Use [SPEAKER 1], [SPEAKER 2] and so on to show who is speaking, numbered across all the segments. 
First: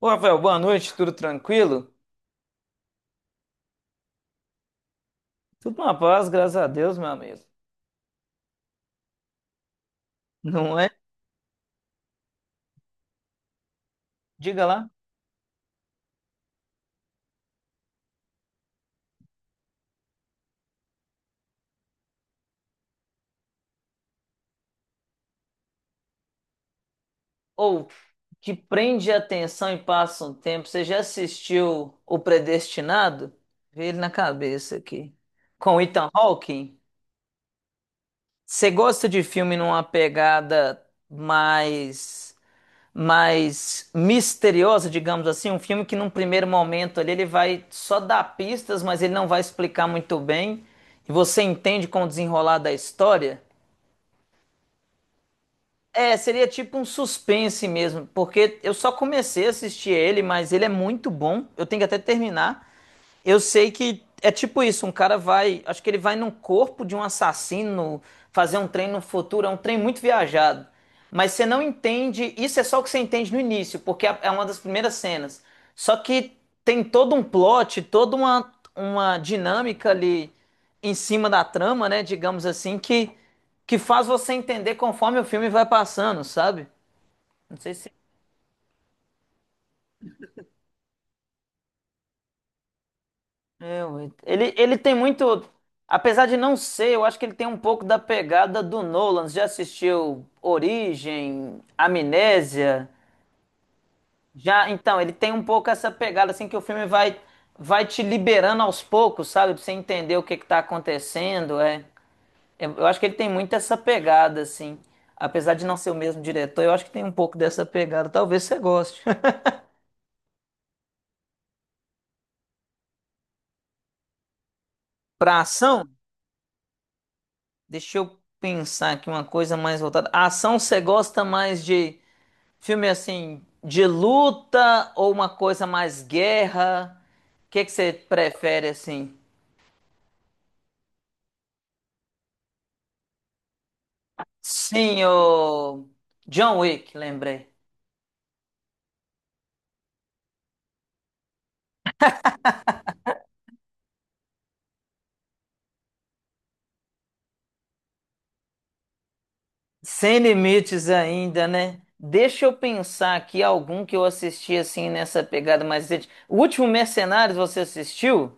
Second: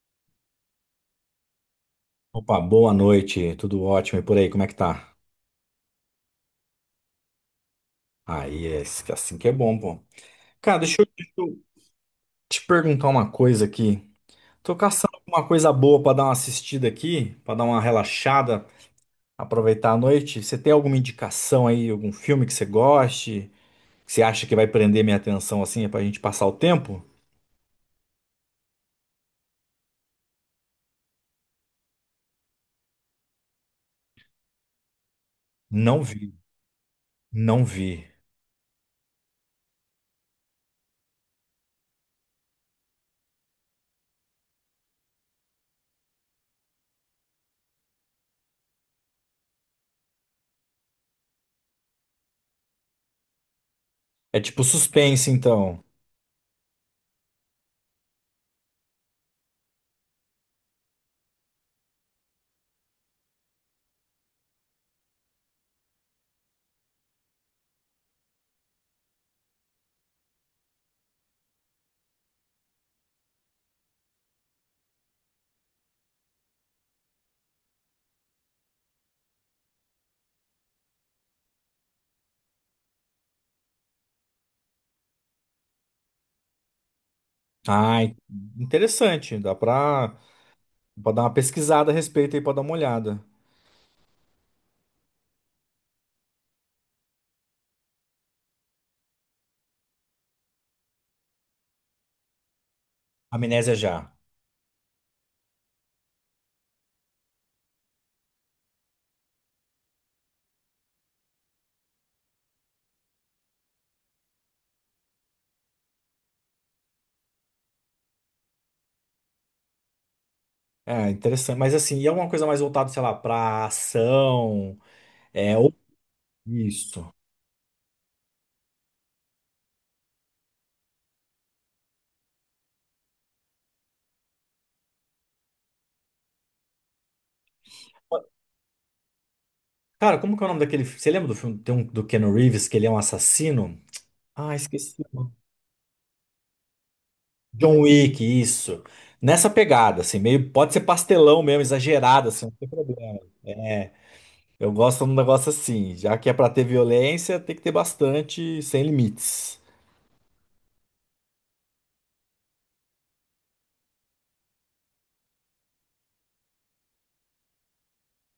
[SPEAKER 1] Ô, Rafael, boa noite, tudo tranquilo?
[SPEAKER 2] Opa, boa noite, tudo ótimo e por aí, como é que tá?
[SPEAKER 1] Tudo na paz, graças a Deus, meu amigo.
[SPEAKER 2] Aí, é assim que é bom, pô.
[SPEAKER 1] Não
[SPEAKER 2] Cara,
[SPEAKER 1] é?
[SPEAKER 2] deixa eu te perguntar uma coisa aqui.
[SPEAKER 1] Diga
[SPEAKER 2] Tô
[SPEAKER 1] lá.
[SPEAKER 2] caçando alguma coisa boa pra dar uma assistida aqui, pra dar uma relaxada, aproveitar a noite. Você tem alguma indicação aí, algum filme que você goste, que você acha que vai prender minha atenção assim, pra gente passar o tempo?
[SPEAKER 1] Ou, que prende a atenção e passa um tempo, você já assistiu O Predestinado? Vê ele na cabeça aqui. Com
[SPEAKER 2] Não
[SPEAKER 1] Ethan
[SPEAKER 2] vi,
[SPEAKER 1] Hawke?
[SPEAKER 2] não vi.
[SPEAKER 1] Você gosta de filme numa pegada mais. mais misteriosa, digamos assim, um filme que num primeiro momento ali ele vai só dar pistas, mas ele não vai explicar muito bem, e você entende com o desenrolar da história.
[SPEAKER 2] É tipo suspense, então.
[SPEAKER 1] É, seria tipo um suspense mesmo, porque eu só comecei a assistir ele, mas ele é muito bom. Eu tenho que até terminar. Eu sei que é tipo isso, um cara vai, acho que ele vai no corpo de um assassino fazer um trem no futuro, é um trem muito viajado. Mas você não entende, isso é só o que você entende no início, porque é uma das primeiras cenas. Só que tem todo um plot, toda uma dinâmica ali em cima da trama, né, digamos assim, que faz você entender conforme o filme vai passando, sabe? Não sei se.
[SPEAKER 2] Ah, in- Interessante, pra dar uma pesquisada a respeito aí, pra dar uma olhada.
[SPEAKER 1] É, ué. Ele tem muito. Apesar de não ser, eu acho que ele tem um pouco da pegada do Nolan. Você já assistiu Origem, Amnésia?
[SPEAKER 2] Amnésia já.
[SPEAKER 1] Já, então, ele tem um pouco essa pegada, assim, que o filme vai te liberando aos poucos, sabe? Pra você entender o que que tá acontecendo. É, eu acho que ele tem muito essa pegada, assim. Apesar de não ser o mesmo diretor, eu acho que tem um pouco dessa pegada. Talvez você goste.
[SPEAKER 2] É, interessante. Mas assim, e é alguma coisa mais voltada, sei lá, pra ação?
[SPEAKER 1] Pra
[SPEAKER 2] É, ou
[SPEAKER 1] ação,
[SPEAKER 2] isso.
[SPEAKER 1] deixa eu pensar aqui uma coisa mais voltada. A ação você gosta mais de. Filme assim de luta ou uma coisa mais guerra? O que é que você prefere assim?
[SPEAKER 2] Cara, como que é o nome daquele. Você lembra do filme tem um, do Keanu Reeves, que ele é um assassino? Ah, esqueci
[SPEAKER 1] Sim,
[SPEAKER 2] o nome.
[SPEAKER 1] o John Wick, lembrei.
[SPEAKER 2] John Wick, isso. Nessa pegada, assim, meio. Pode ser pastelão mesmo, exagerado, assim, não tem problema. É, eu gosto de um negócio assim. Já que é pra ter violência, tem que ter bastante, sem limites.
[SPEAKER 1] Sem limites ainda, né? Deixa eu pensar aqui algum que eu assisti assim nessa pegada mais recente. O último Mercenários você assistiu?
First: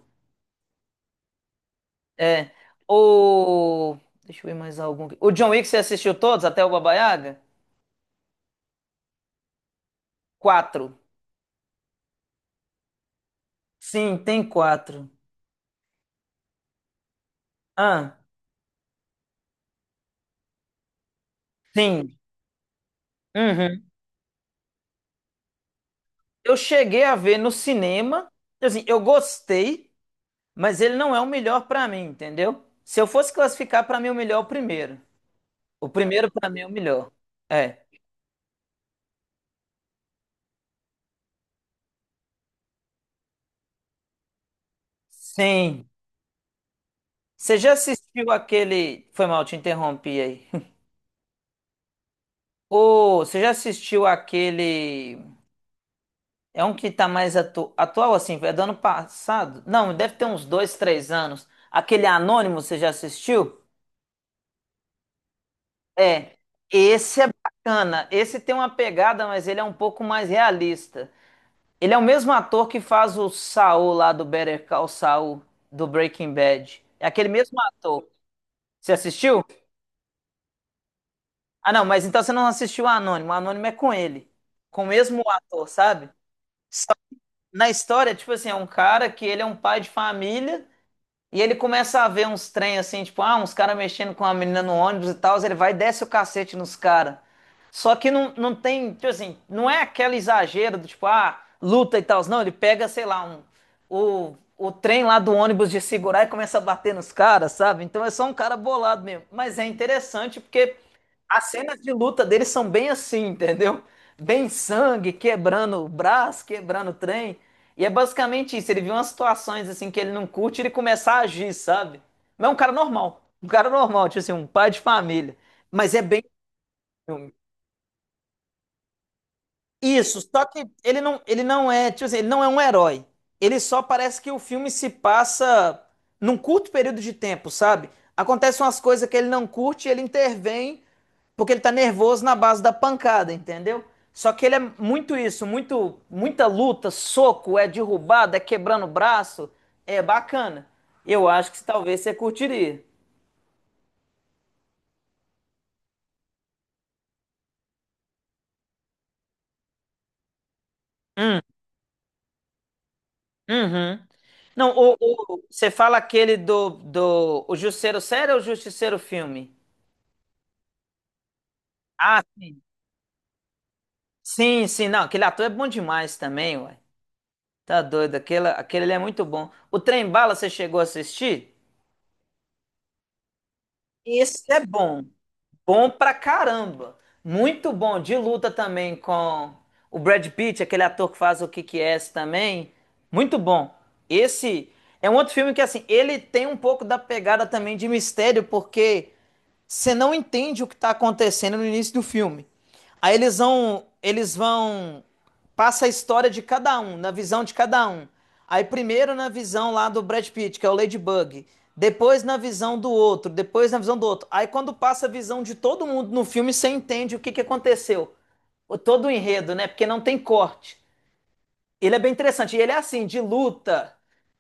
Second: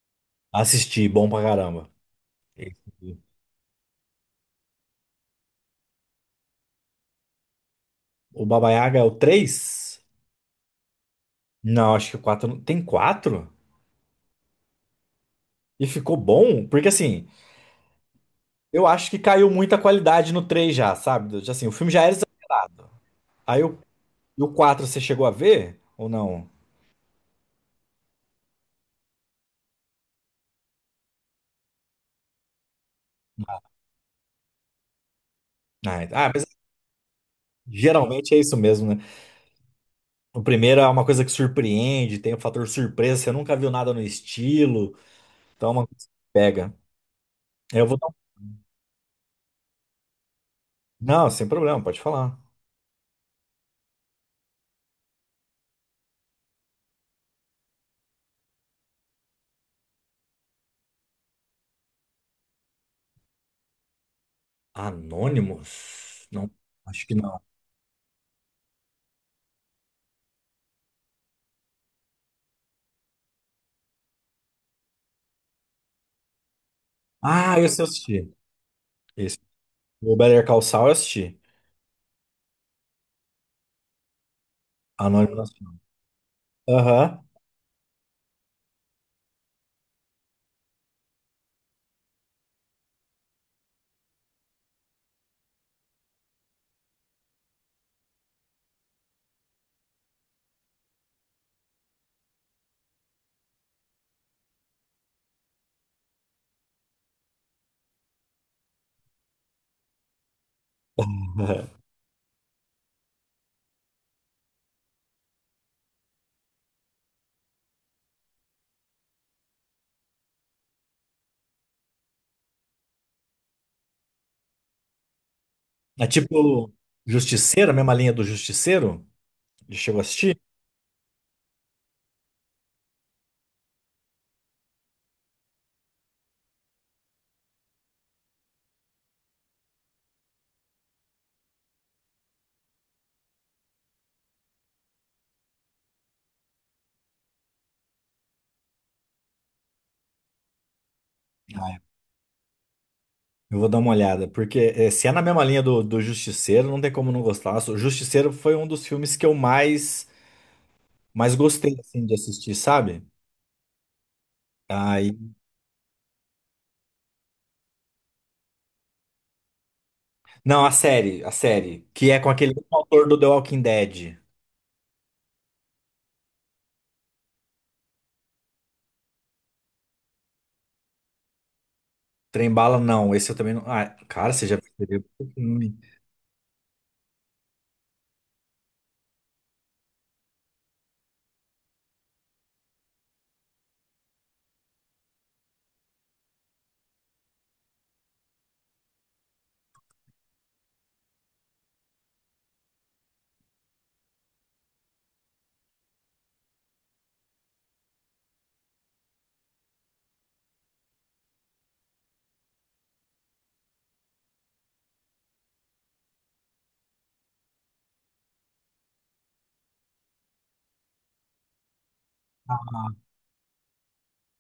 [SPEAKER 2] Assisti, bom pra caramba.
[SPEAKER 1] É.
[SPEAKER 2] Esse.
[SPEAKER 1] O. Deixa eu ver mais algum. O John Wick você assistiu todos até o Baba Yaga?
[SPEAKER 2] O Baba Yaga é o 3?
[SPEAKER 1] Quatro.
[SPEAKER 2] Não, acho que o 4. Tem 4?
[SPEAKER 1] Sim, tem quatro.
[SPEAKER 2] E ficou bom, porque assim,
[SPEAKER 1] Ah,
[SPEAKER 2] eu acho que caiu muita qualidade no 3 já, sabe? Já, assim, o filme já era
[SPEAKER 1] sim.
[SPEAKER 2] exagerado. Aí o,
[SPEAKER 1] Uhum.
[SPEAKER 2] e o 4 você chegou a ver ou não?
[SPEAKER 1] Eu cheguei a ver no cinema, assim, eu gostei, mas ele não é o melhor pra mim, entendeu? Se eu fosse classificar pra mim o melhor é o primeiro. O primeiro
[SPEAKER 2] Mas
[SPEAKER 1] pra mim é o melhor. É.
[SPEAKER 2] geralmente é isso mesmo, né? O primeiro é uma coisa que surpreende, tem o fator surpresa, você nunca viu nada no estilo, então é uma
[SPEAKER 1] Sim.
[SPEAKER 2] coisa que pega.
[SPEAKER 1] Você já
[SPEAKER 2] Eu vou dar um...
[SPEAKER 1] assistiu aquele, foi mal, te interrompi aí.
[SPEAKER 2] Não, sem problema, pode falar.
[SPEAKER 1] Ô, você já assistiu aquele, é um que tá mais atu... atual assim, é do ano passado? Não, deve ter uns dois, três anos. Aquele Anônimo, você já assistiu?
[SPEAKER 2] Anonymous?
[SPEAKER 1] É,
[SPEAKER 2] Não, acho que
[SPEAKER 1] esse é
[SPEAKER 2] não.
[SPEAKER 1] bacana. Esse tem uma pegada, mas ele é um pouco mais realista. Ele é o mesmo ator que faz o Saul lá do Better Call Saul do Breaking Bad. É aquele
[SPEAKER 2] Ah,
[SPEAKER 1] mesmo
[SPEAKER 2] esse eu
[SPEAKER 1] ator.
[SPEAKER 2] assisti.
[SPEAKER 1] Você
[SPEAKER 2] Esse.
[SPEAKER 1] assistiu?
[SPEAKER 2] O Better Call Saul eu assisti.
[SPEAKER 1] Ah, não, mas então você não assistiu o Anônimo. O Anônimo é com ele, com o mesmo
[SPEAKER 2] Anonymous.
[SPEAKER 1] ator, sabe? Só-
[SPEAKER 2] Aham.
[SPEAKER 1] Na história, tipo assim, é um cara que ele é um pai de família. E ele começa a ver uns trem assim, tipo, ah, uns caras mexendo com uma menina no ônibus e tal, ele vai e desce o cacete nos caras. Só que não, não tem, tipo assim, não é aquele exagero do tipo, ah, luta e tal. Não, ele pega, sei lá, o trem lá do ônibus de segurar e começa a bater nos caras, sabe? Então é só um cara bolado mesmo. Mas é interessante porque as cenas de luta dele são bem assim, entendeu? Bem sangue, quebrando o braço, quebrando o trem. E é basicamente isso, ele viu umas situações assim que ele não curte e ele começar a agir, sabe? Mas é um cara normal, tipo assim, um pai de família. Mas é
[SPEAKER 2] É
[SPEAKER 1] bem.
[SPEAKER 2] tipo Justiceiro, a mesma linha do Justiceiro? Já chegou a
[SPEAKER 1] Isso,
[SPEAKER 2] assistir?
[SPEAKER 1] só que ele não é, tipo assim, ele não é um herói. Ele só parece que o filme se passa num curto período de tempo, sabe? Acontecem umas coisas que ele não curte e ele intervém porque ele tá nervoso na base da pancada, entendeu? Só que ele é muito isso, muito, muita luta, soco, é derrubado, é quebrando o braço, é bacana. Eu acho que talvez você curtiria.
[SPEAKER 2] Eu vou dar uma olhada, porque eh, se é na mesma linha do Justiceiro, não tem como não gostar. Nossa, o Justiceiro foi um dos filmes que mais
[SPEAKER 1] Hum,
[SPEAKER 2] gostei assim, de assistir, sabe?
[SPEAKER 1] uhum. Não, o,
[SPEAKER 2] Aí...
[SPEAKER 1] você fala aquele do o Justiceiro Sério ou o Justiceiro Filme?
[SPEAKER 2] Não, a série, que é
[SPEAKER 1] Ah,
[SPEAKER 2] com aquele
[SPEAKER 1] sim.
[SPEAKER 2] mesmo autor do The Walking Dead.
[SPEAKER 1] Sim, sim, não, aquele ator é bom demais também, ué. Tá doido, aquele, aquele ali é muito bom. O Trem Bala, você chegou a assistir?
[SPEAKER 2] Trem bala, não. Esse eu também não. Ah, cara,
[SPEAKER 1] Esse
[SPEAKER 2] você já
[SPEAKER 1] é bom.
[SPEAKER 2] percebeu? Hum.
[SPEAKER 1] Bom pra caramba. Muito bom. De luta também com o Brad Pitt, aquele ator que faz o Kick Ass também. Muito bom. Esse é um outro filme que, assim, ele tem um pouco da pegada também de mistério, porque você não entende o que está acontecendo no início do filme. Aí eles vão, passa a história de cada um, na visão de cada um. Aí primeiro na visão lá do Brad Pitt, que é o Ladybug. Depois na visão do outro, depois na visão do outro. Aí quando passa a visão de todo mundo no filme, você entende o que aconteceu. O, todo o enredo, né? Porque não tem corte. Ele é bem interessante. E ele é assim, de luta,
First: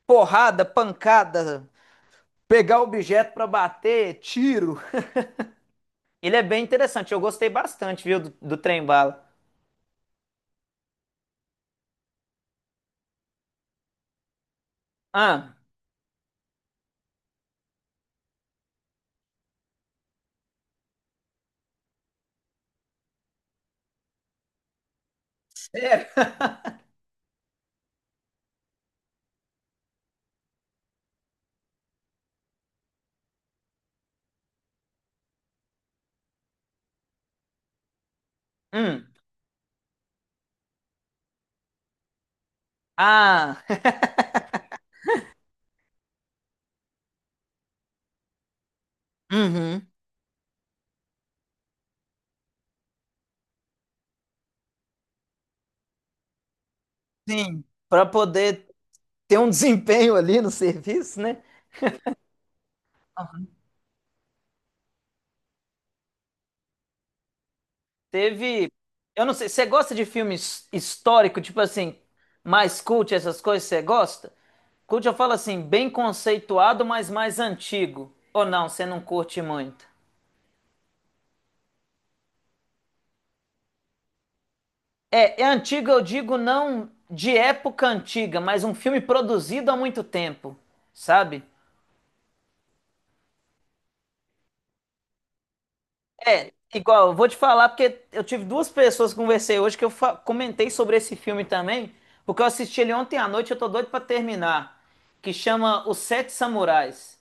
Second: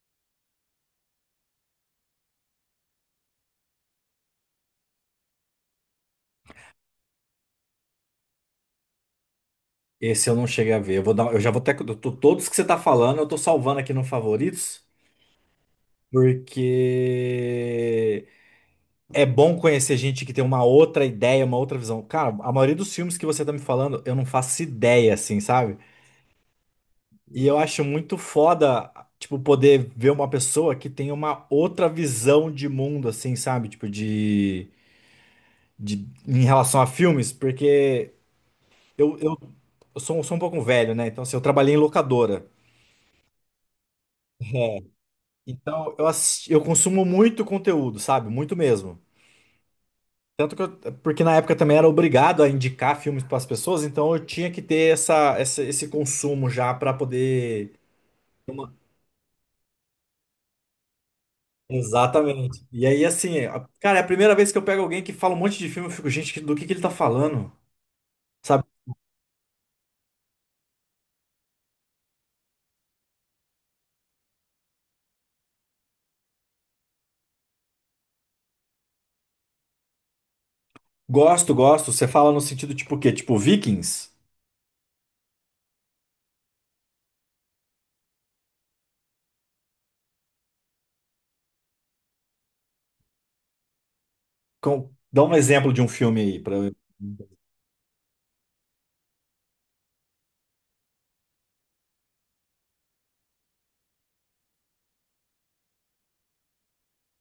[SPEAKER 1] porrada, pancada, pegar objeto pra bater, tiro. Ele é bem interessante. Eu gostei bastante, viu, do Trem Bala.
[SPEAKER 2] Esse eu não cheguei a ver. Eu vou dar, eu já vou até todos que você tá falando, eu tô salvando aqui no favoritos.
[SPEAKER 1] Ah,
[SPEAKER 2] Porque é bom conhecer gente que tem uma outra ideia, uma outra visão. Cara, a maioria dos filmes que você tá me falando, eu não faço ideia, assim, sabe?
[SPEAKER 1] é,
[SPEAKER 2] E eu acho muito foda, tipo, poder ver uma pessoa que tem uma outra visão de mundo, assim, sabe? Tipo, de em relação a filmes, porque
[SPEAKER 1] hum,
[SPEAKER 2] eu, eu, eu sou um pouco velho, né? Então, assim, eu trabalhei em locadora.
[SPEAKER 1] ah,
[SPEAKER 2] É. Então, eu, eu consumo muito conteúdo, sabe? Muito mesmo.
[SPEAKER 1] uhum,
[SPEAKER 2] Tanto que eu, porque na época também era obrigado a indicar filmes para as pessoas, então eu tinha que ter esse consumo já para
[SPEAKER 1] sim.
[SPEAKER 2] poder.
[SPEAKER 1] Pra poder ter um desempenho ali no serviço, né?
[SPEAKER 2] Exatamente. E aí, assim, a- cara, é a primeira vez que eu pego alguém que fala um monte de filme, eu fico, gente, que- do que ele tá falando? Sabe?
[SPEAKER 1] Teve. Eu não sei, você gosta de filme histórico, tipo assim, mais cult, essas coisas, você gosta? Cult eu falo assim, bem conceituado, mas mais antigo. Ou não, você não curte muito?
[SPEAKER 2] Gosto, gosto. Você fala no sentido tipo o quê? Tipo Vikings?
[SPEAKER 1] É, é antigo, eu digo não de época antiga, mas um filme produzido há muito tempo, sabe?
[SPEAKER 2] Com- dá um exemplo de um filme aí
[SPEAKER 1] É,
[SPEAKER 2] para eu.
[SPEAKER 1] igual, eu vou te falar porque eu tive duas pessoas que conversei hoje que eu comentei sobre esse filme também, porque eu assisti ele ontem à noite, eu tô doido pra terminar, que chama Os Sete Samurais.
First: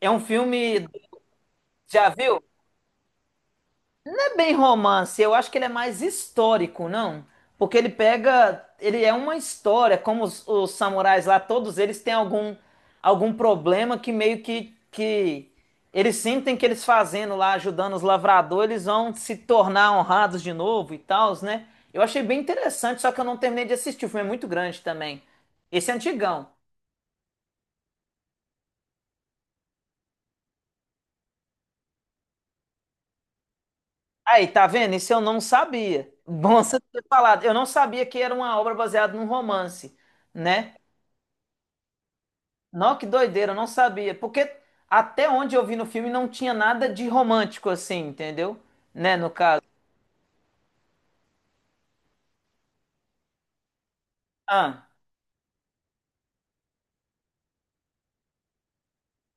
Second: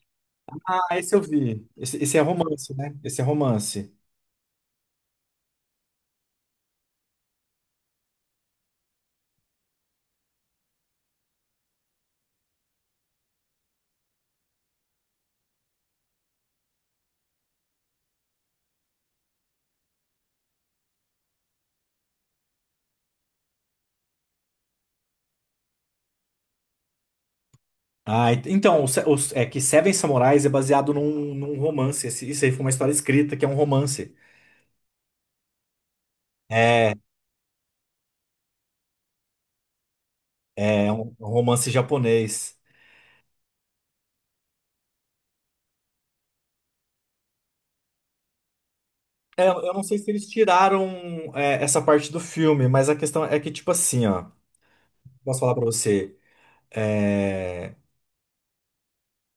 [SPEAKER 1] É um filme,
[SPEAKER 2] Ah, esse eu vi.
[SPEAKER 1] já
[SPEAKER 2] Esse é
[SPEAKER 1] viu?
[SPEAKER 2] romance, né? Esse é romance.
[SPEAKER 1] É bem romance, eu acho que ele é mais histórico, não? Porque ele pega, ele é uma história, como os samurais lá, todos eles têm algum problema que meio que eles sentem que eles fazendo lá, ajudando os lavradores, eles vão se tornar honrados de novo e tal, né? Eu achei bem interessante, só que eu não terminei de assistir, o filme é muito grande também. Esse é antigão.
[SPEAKER 2] Ah, ent- então, o Se- o- é que Seven Samurais é baseado num romance. Esse- isso aí foi uma história escrita, que é um romance.
[SPEAKER 1] Aí, tá vendo? Isso eu não sabia. Bom você
[SPEAKER 2] É,
[SPEAKER 1] ter falado. Eu não sabia que era uma obra baseada num romance, né?
[SPEAKER 2] é um romance japonês.
[SPEAKER 1] Não, que doideira, eu não sabia. Porque até onde eu vi no filme não tinha nada de romântico assim, entendeu? Né, no
[SPEAKER 2] É,
[SPEAKER 1] caso.
[SPEAKER 2] eu não sei se eles tiraram é, essa parte do filme, mas a questão é que, tipo assim, ó,
[SPEAKER 1] Ah,
[SPEAKER 2] posso falar pra você, é,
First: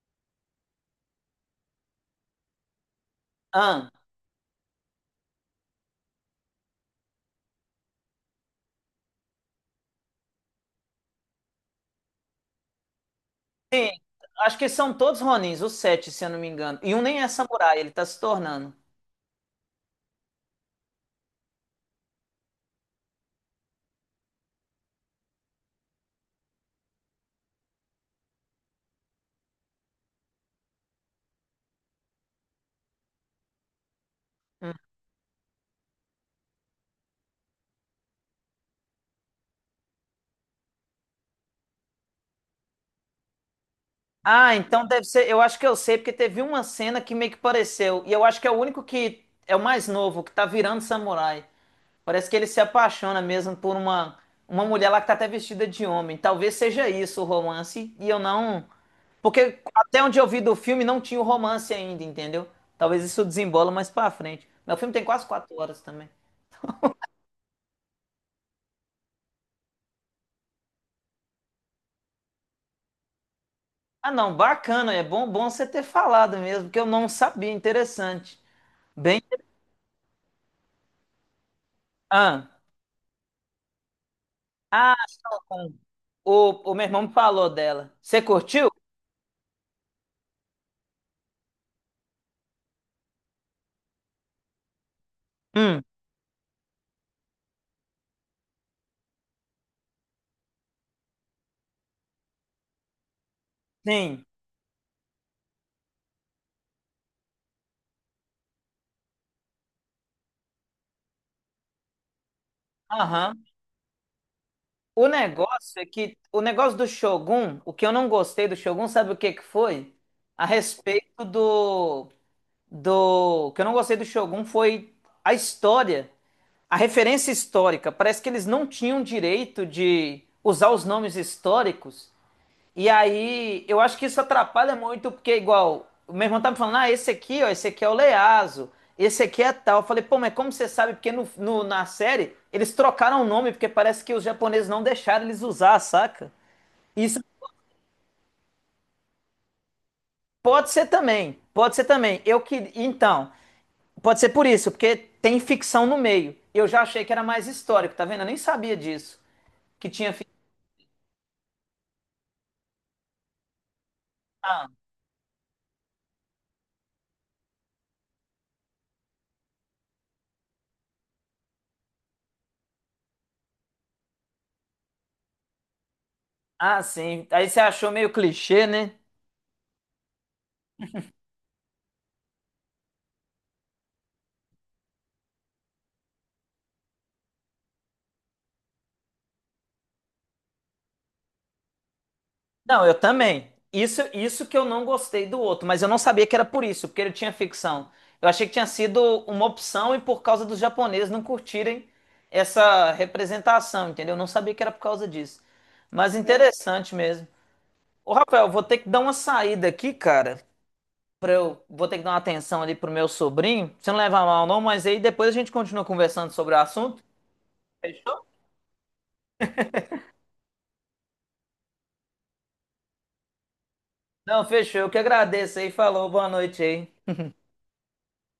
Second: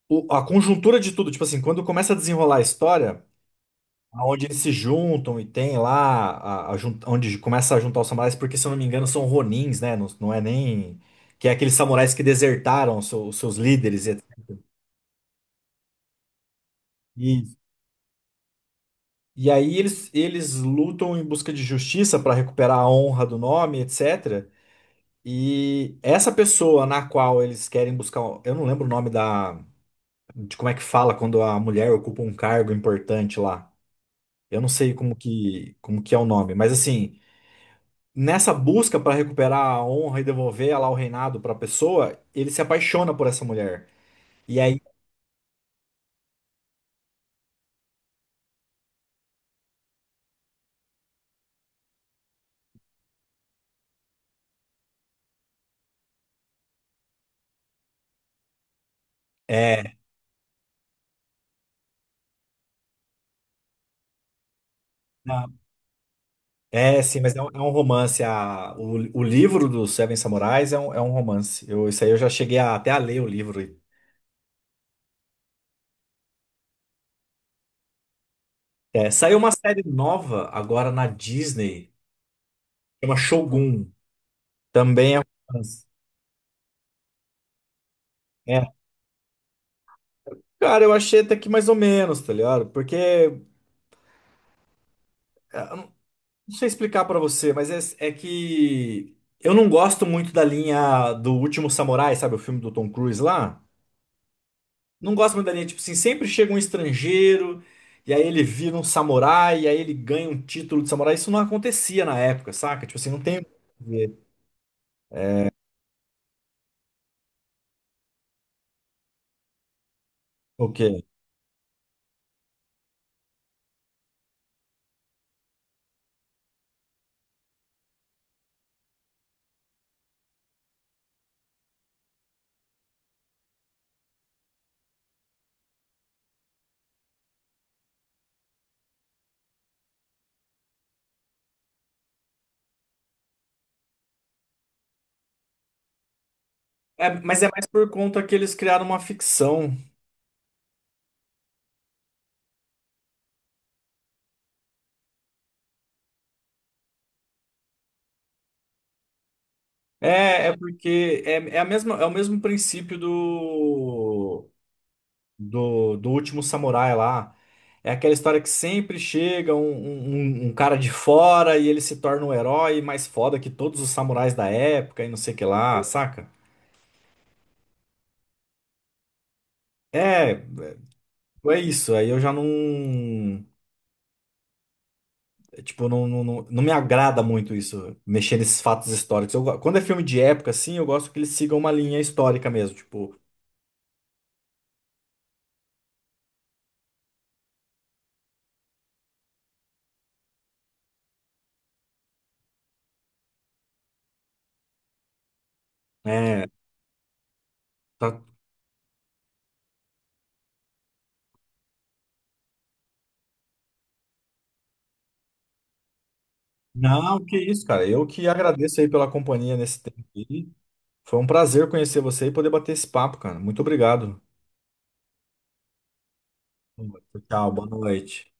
[SPEAKER 2] o- a conjuntura de tudo, tipo assim, quando começa a desenrolar a história,
[SPEAKER 1] ah.
[SPEAKER 2] onde eles se juntam e tem lá, a jun- onde começa a juntar os samurais, porque se eu não me engano são ronins, né? Não, não é nem. Que é aqueles samurais que desertaram os seus
[SPEAKER 1] Sim,
[SPEAKER 2] líderes e etcétera.
[SPEAKER 1] acho que são todos Ronins, os sete, se eu não me engano. E um nem é
[SPEAKER 2] e
[SPEAKER 1] samurai, ele tá se tornando.
[SPEAKER 2] e aí eles lutam em busca de justiça para recuperar a honra do nome, etc. E essa pessoa na qual eles querem buscar, um, eu não lembro o nome da, de como é que fala quando a mulher ocupa um cargo importante lá. Eu não sei como que é o nome, mas assim, nessa busca para recuperar a honra e devolver lá o reinado para a pessoa, ele se apaixona por essa mulher.
[SPEAKER 1] Ah,
[SPEAKER 2] E aí
[SPEAKER 1] então deve ser. Eu acho que eu sei, porque teve uma cena que meio que pareceu. E eu acho que é o único que é o mais novo, que tá virando samurai. Parece que ele se apaixona mesmo por uma mulher lá que tá até vestida de homem. Talvez seja isso o romance. E eu não. Porque
[SPEAKER 2] é,
[SPEAKER 1] até onde eu vi do filme não tinha o romance ainda, entendeu? Talvez isso desembola mais pra frente. Mas o filme tem quase
[SPEAKER 2] na-
[SPEAKER 1] quatro horas também.
[SPEAKER 2] é sim, mas é um romance. A, o livro do Seven Samurais é um romance. Eu, isso aí eu já cheguei a- até a ler o livro.
[SPEAKER 1] Ah, não, bacana. É bom, bom você ter falado mesmo, porque eu não sabia. Interessante.
[SPEAKER 2] É,
[SPEAKER 1] Bem.
[SPEAKER 2] saiu uma série nova agora na Disney.
[SPEAKER 1] Ah.
[SPEAKER 2] Chama Shogun.
[SPEAKER 1] Ah,
[SPEAKER 2] Também é
[SPEAKER 1] Stockholm.
[SPEAKER 2] romance.
[SPEAKER 1] O meu irmão me falou dela. Você curtiu?
[SPEAKER 2] É. Cara, eu achei até que mais ou menos, tá ligado? Porque, ah, eu
[SPEAKER 1] Hum,
[SPEAKER 2] não sei explicar pra você, mas é, é que eu não gosto muito da linha do Último Samurai, sabe? O filme do Tom Cruise lá.
[SPEAKER 1] Sim.
[SPEAKER 2] Não gosto muito da linha, tipo assim, sempre chega um estrangeiro, e aí ele vira um samurai, e aí ele ganha um título de samurai. Isso não acontecia na época, saca? Tipo assim, não
[SPEAKER 1] Aham.
[SPEAKER 2] tem
[SPEAKER 1] O negócio é que o negócio do Shogun, o que eu não gostei do Shogun, sabe o que que foi? A
[SPEAKER 2] o quê?
[SPEAKER 1] respeito do o que eu não gostei do Shogun foi a história, a referência histórica. Parece que eles não tinham direito de usar os nomes históricos. E aí, eu acho que isso atrapalha muito, porque igual, o meu irmão tá me falando, ah, esse aqui, ó, esse aqui é o Leazo, esse aqui é tal. Eu falei, pô, mas como você sabe? Porque na série, eles trocaram o nome, porque parece que os japoneses não deixaram eles usar, saca?
[SPEAKER 2] É,
[SPEAKER 1] Isso
[SPEAKER 2] mas é mais por conta que eles criaram uma ficção.
[SPEAKER 1] pode ser também, pode ser também. Eu que, então, pode ser por isso, porque tem ficção no meio. Eu já achei que era mais histórico, tá vendo? Eu nem sabia disso, que tinha ficção.
[SPEAKER 2] É, é porque é, é a mesma, é o mesmo princípio
[SPEAKER 1] Ah,
[SPEAKER 2] do último samurai lá. É aquela história que sempre chega um cara de fora e ele se torna o herói mais foda que todos os samurais da época e não sei o que lá, saca?
[SPEAKER 1] ah, sim. Aí você achou meio clichê, né?
[SPEAKER 2] É, é isso. Aí eu já não. Tipo, não me agrada muito isso, mexer nesses fatos históricos. Eu go- quando é filme de época, assim, eu gosto que eles sigam uma linha histórica mesmo.
[SPEAKER 1] Não, eu
[SPEAKER 2] Tipo,
[SPEAKER 1] também. Isso que eu não gostei do outro, mas eu não sabia que era por isso, porque ele tinha ficção. Eu achei que tinha sido uma opção e por causa dos japoneses não curtirem essa representação, entendeu? Eu não sabia que era por causa disso. Mas
[SPEAKER 2] é.
[SPEAKER 1] interessante mesmo. Ô, Rafael, vou ter que dar uma saída aqui, cara, pra eu vou ter que dar uma atenção ali pro meu sobrinho. Você não leva mal não, mas aí depois a gente continua conversando sobre o assunto.
[SPEAKER 2] Não, que isso, cara. Eu
[SPEAKER 1] Fechou?
[SPEAKER 2] que agradeço aí pela companhia nesse tempo aí. Foi um prazer conhecer você e poder bater esse papo, cara. Muito obrigado.
[SPEAKER 1] Não, fechou. Eu que agradeço aí. Falou, boa noite aí.
[SPEAKER 2] Tchau, boa noite.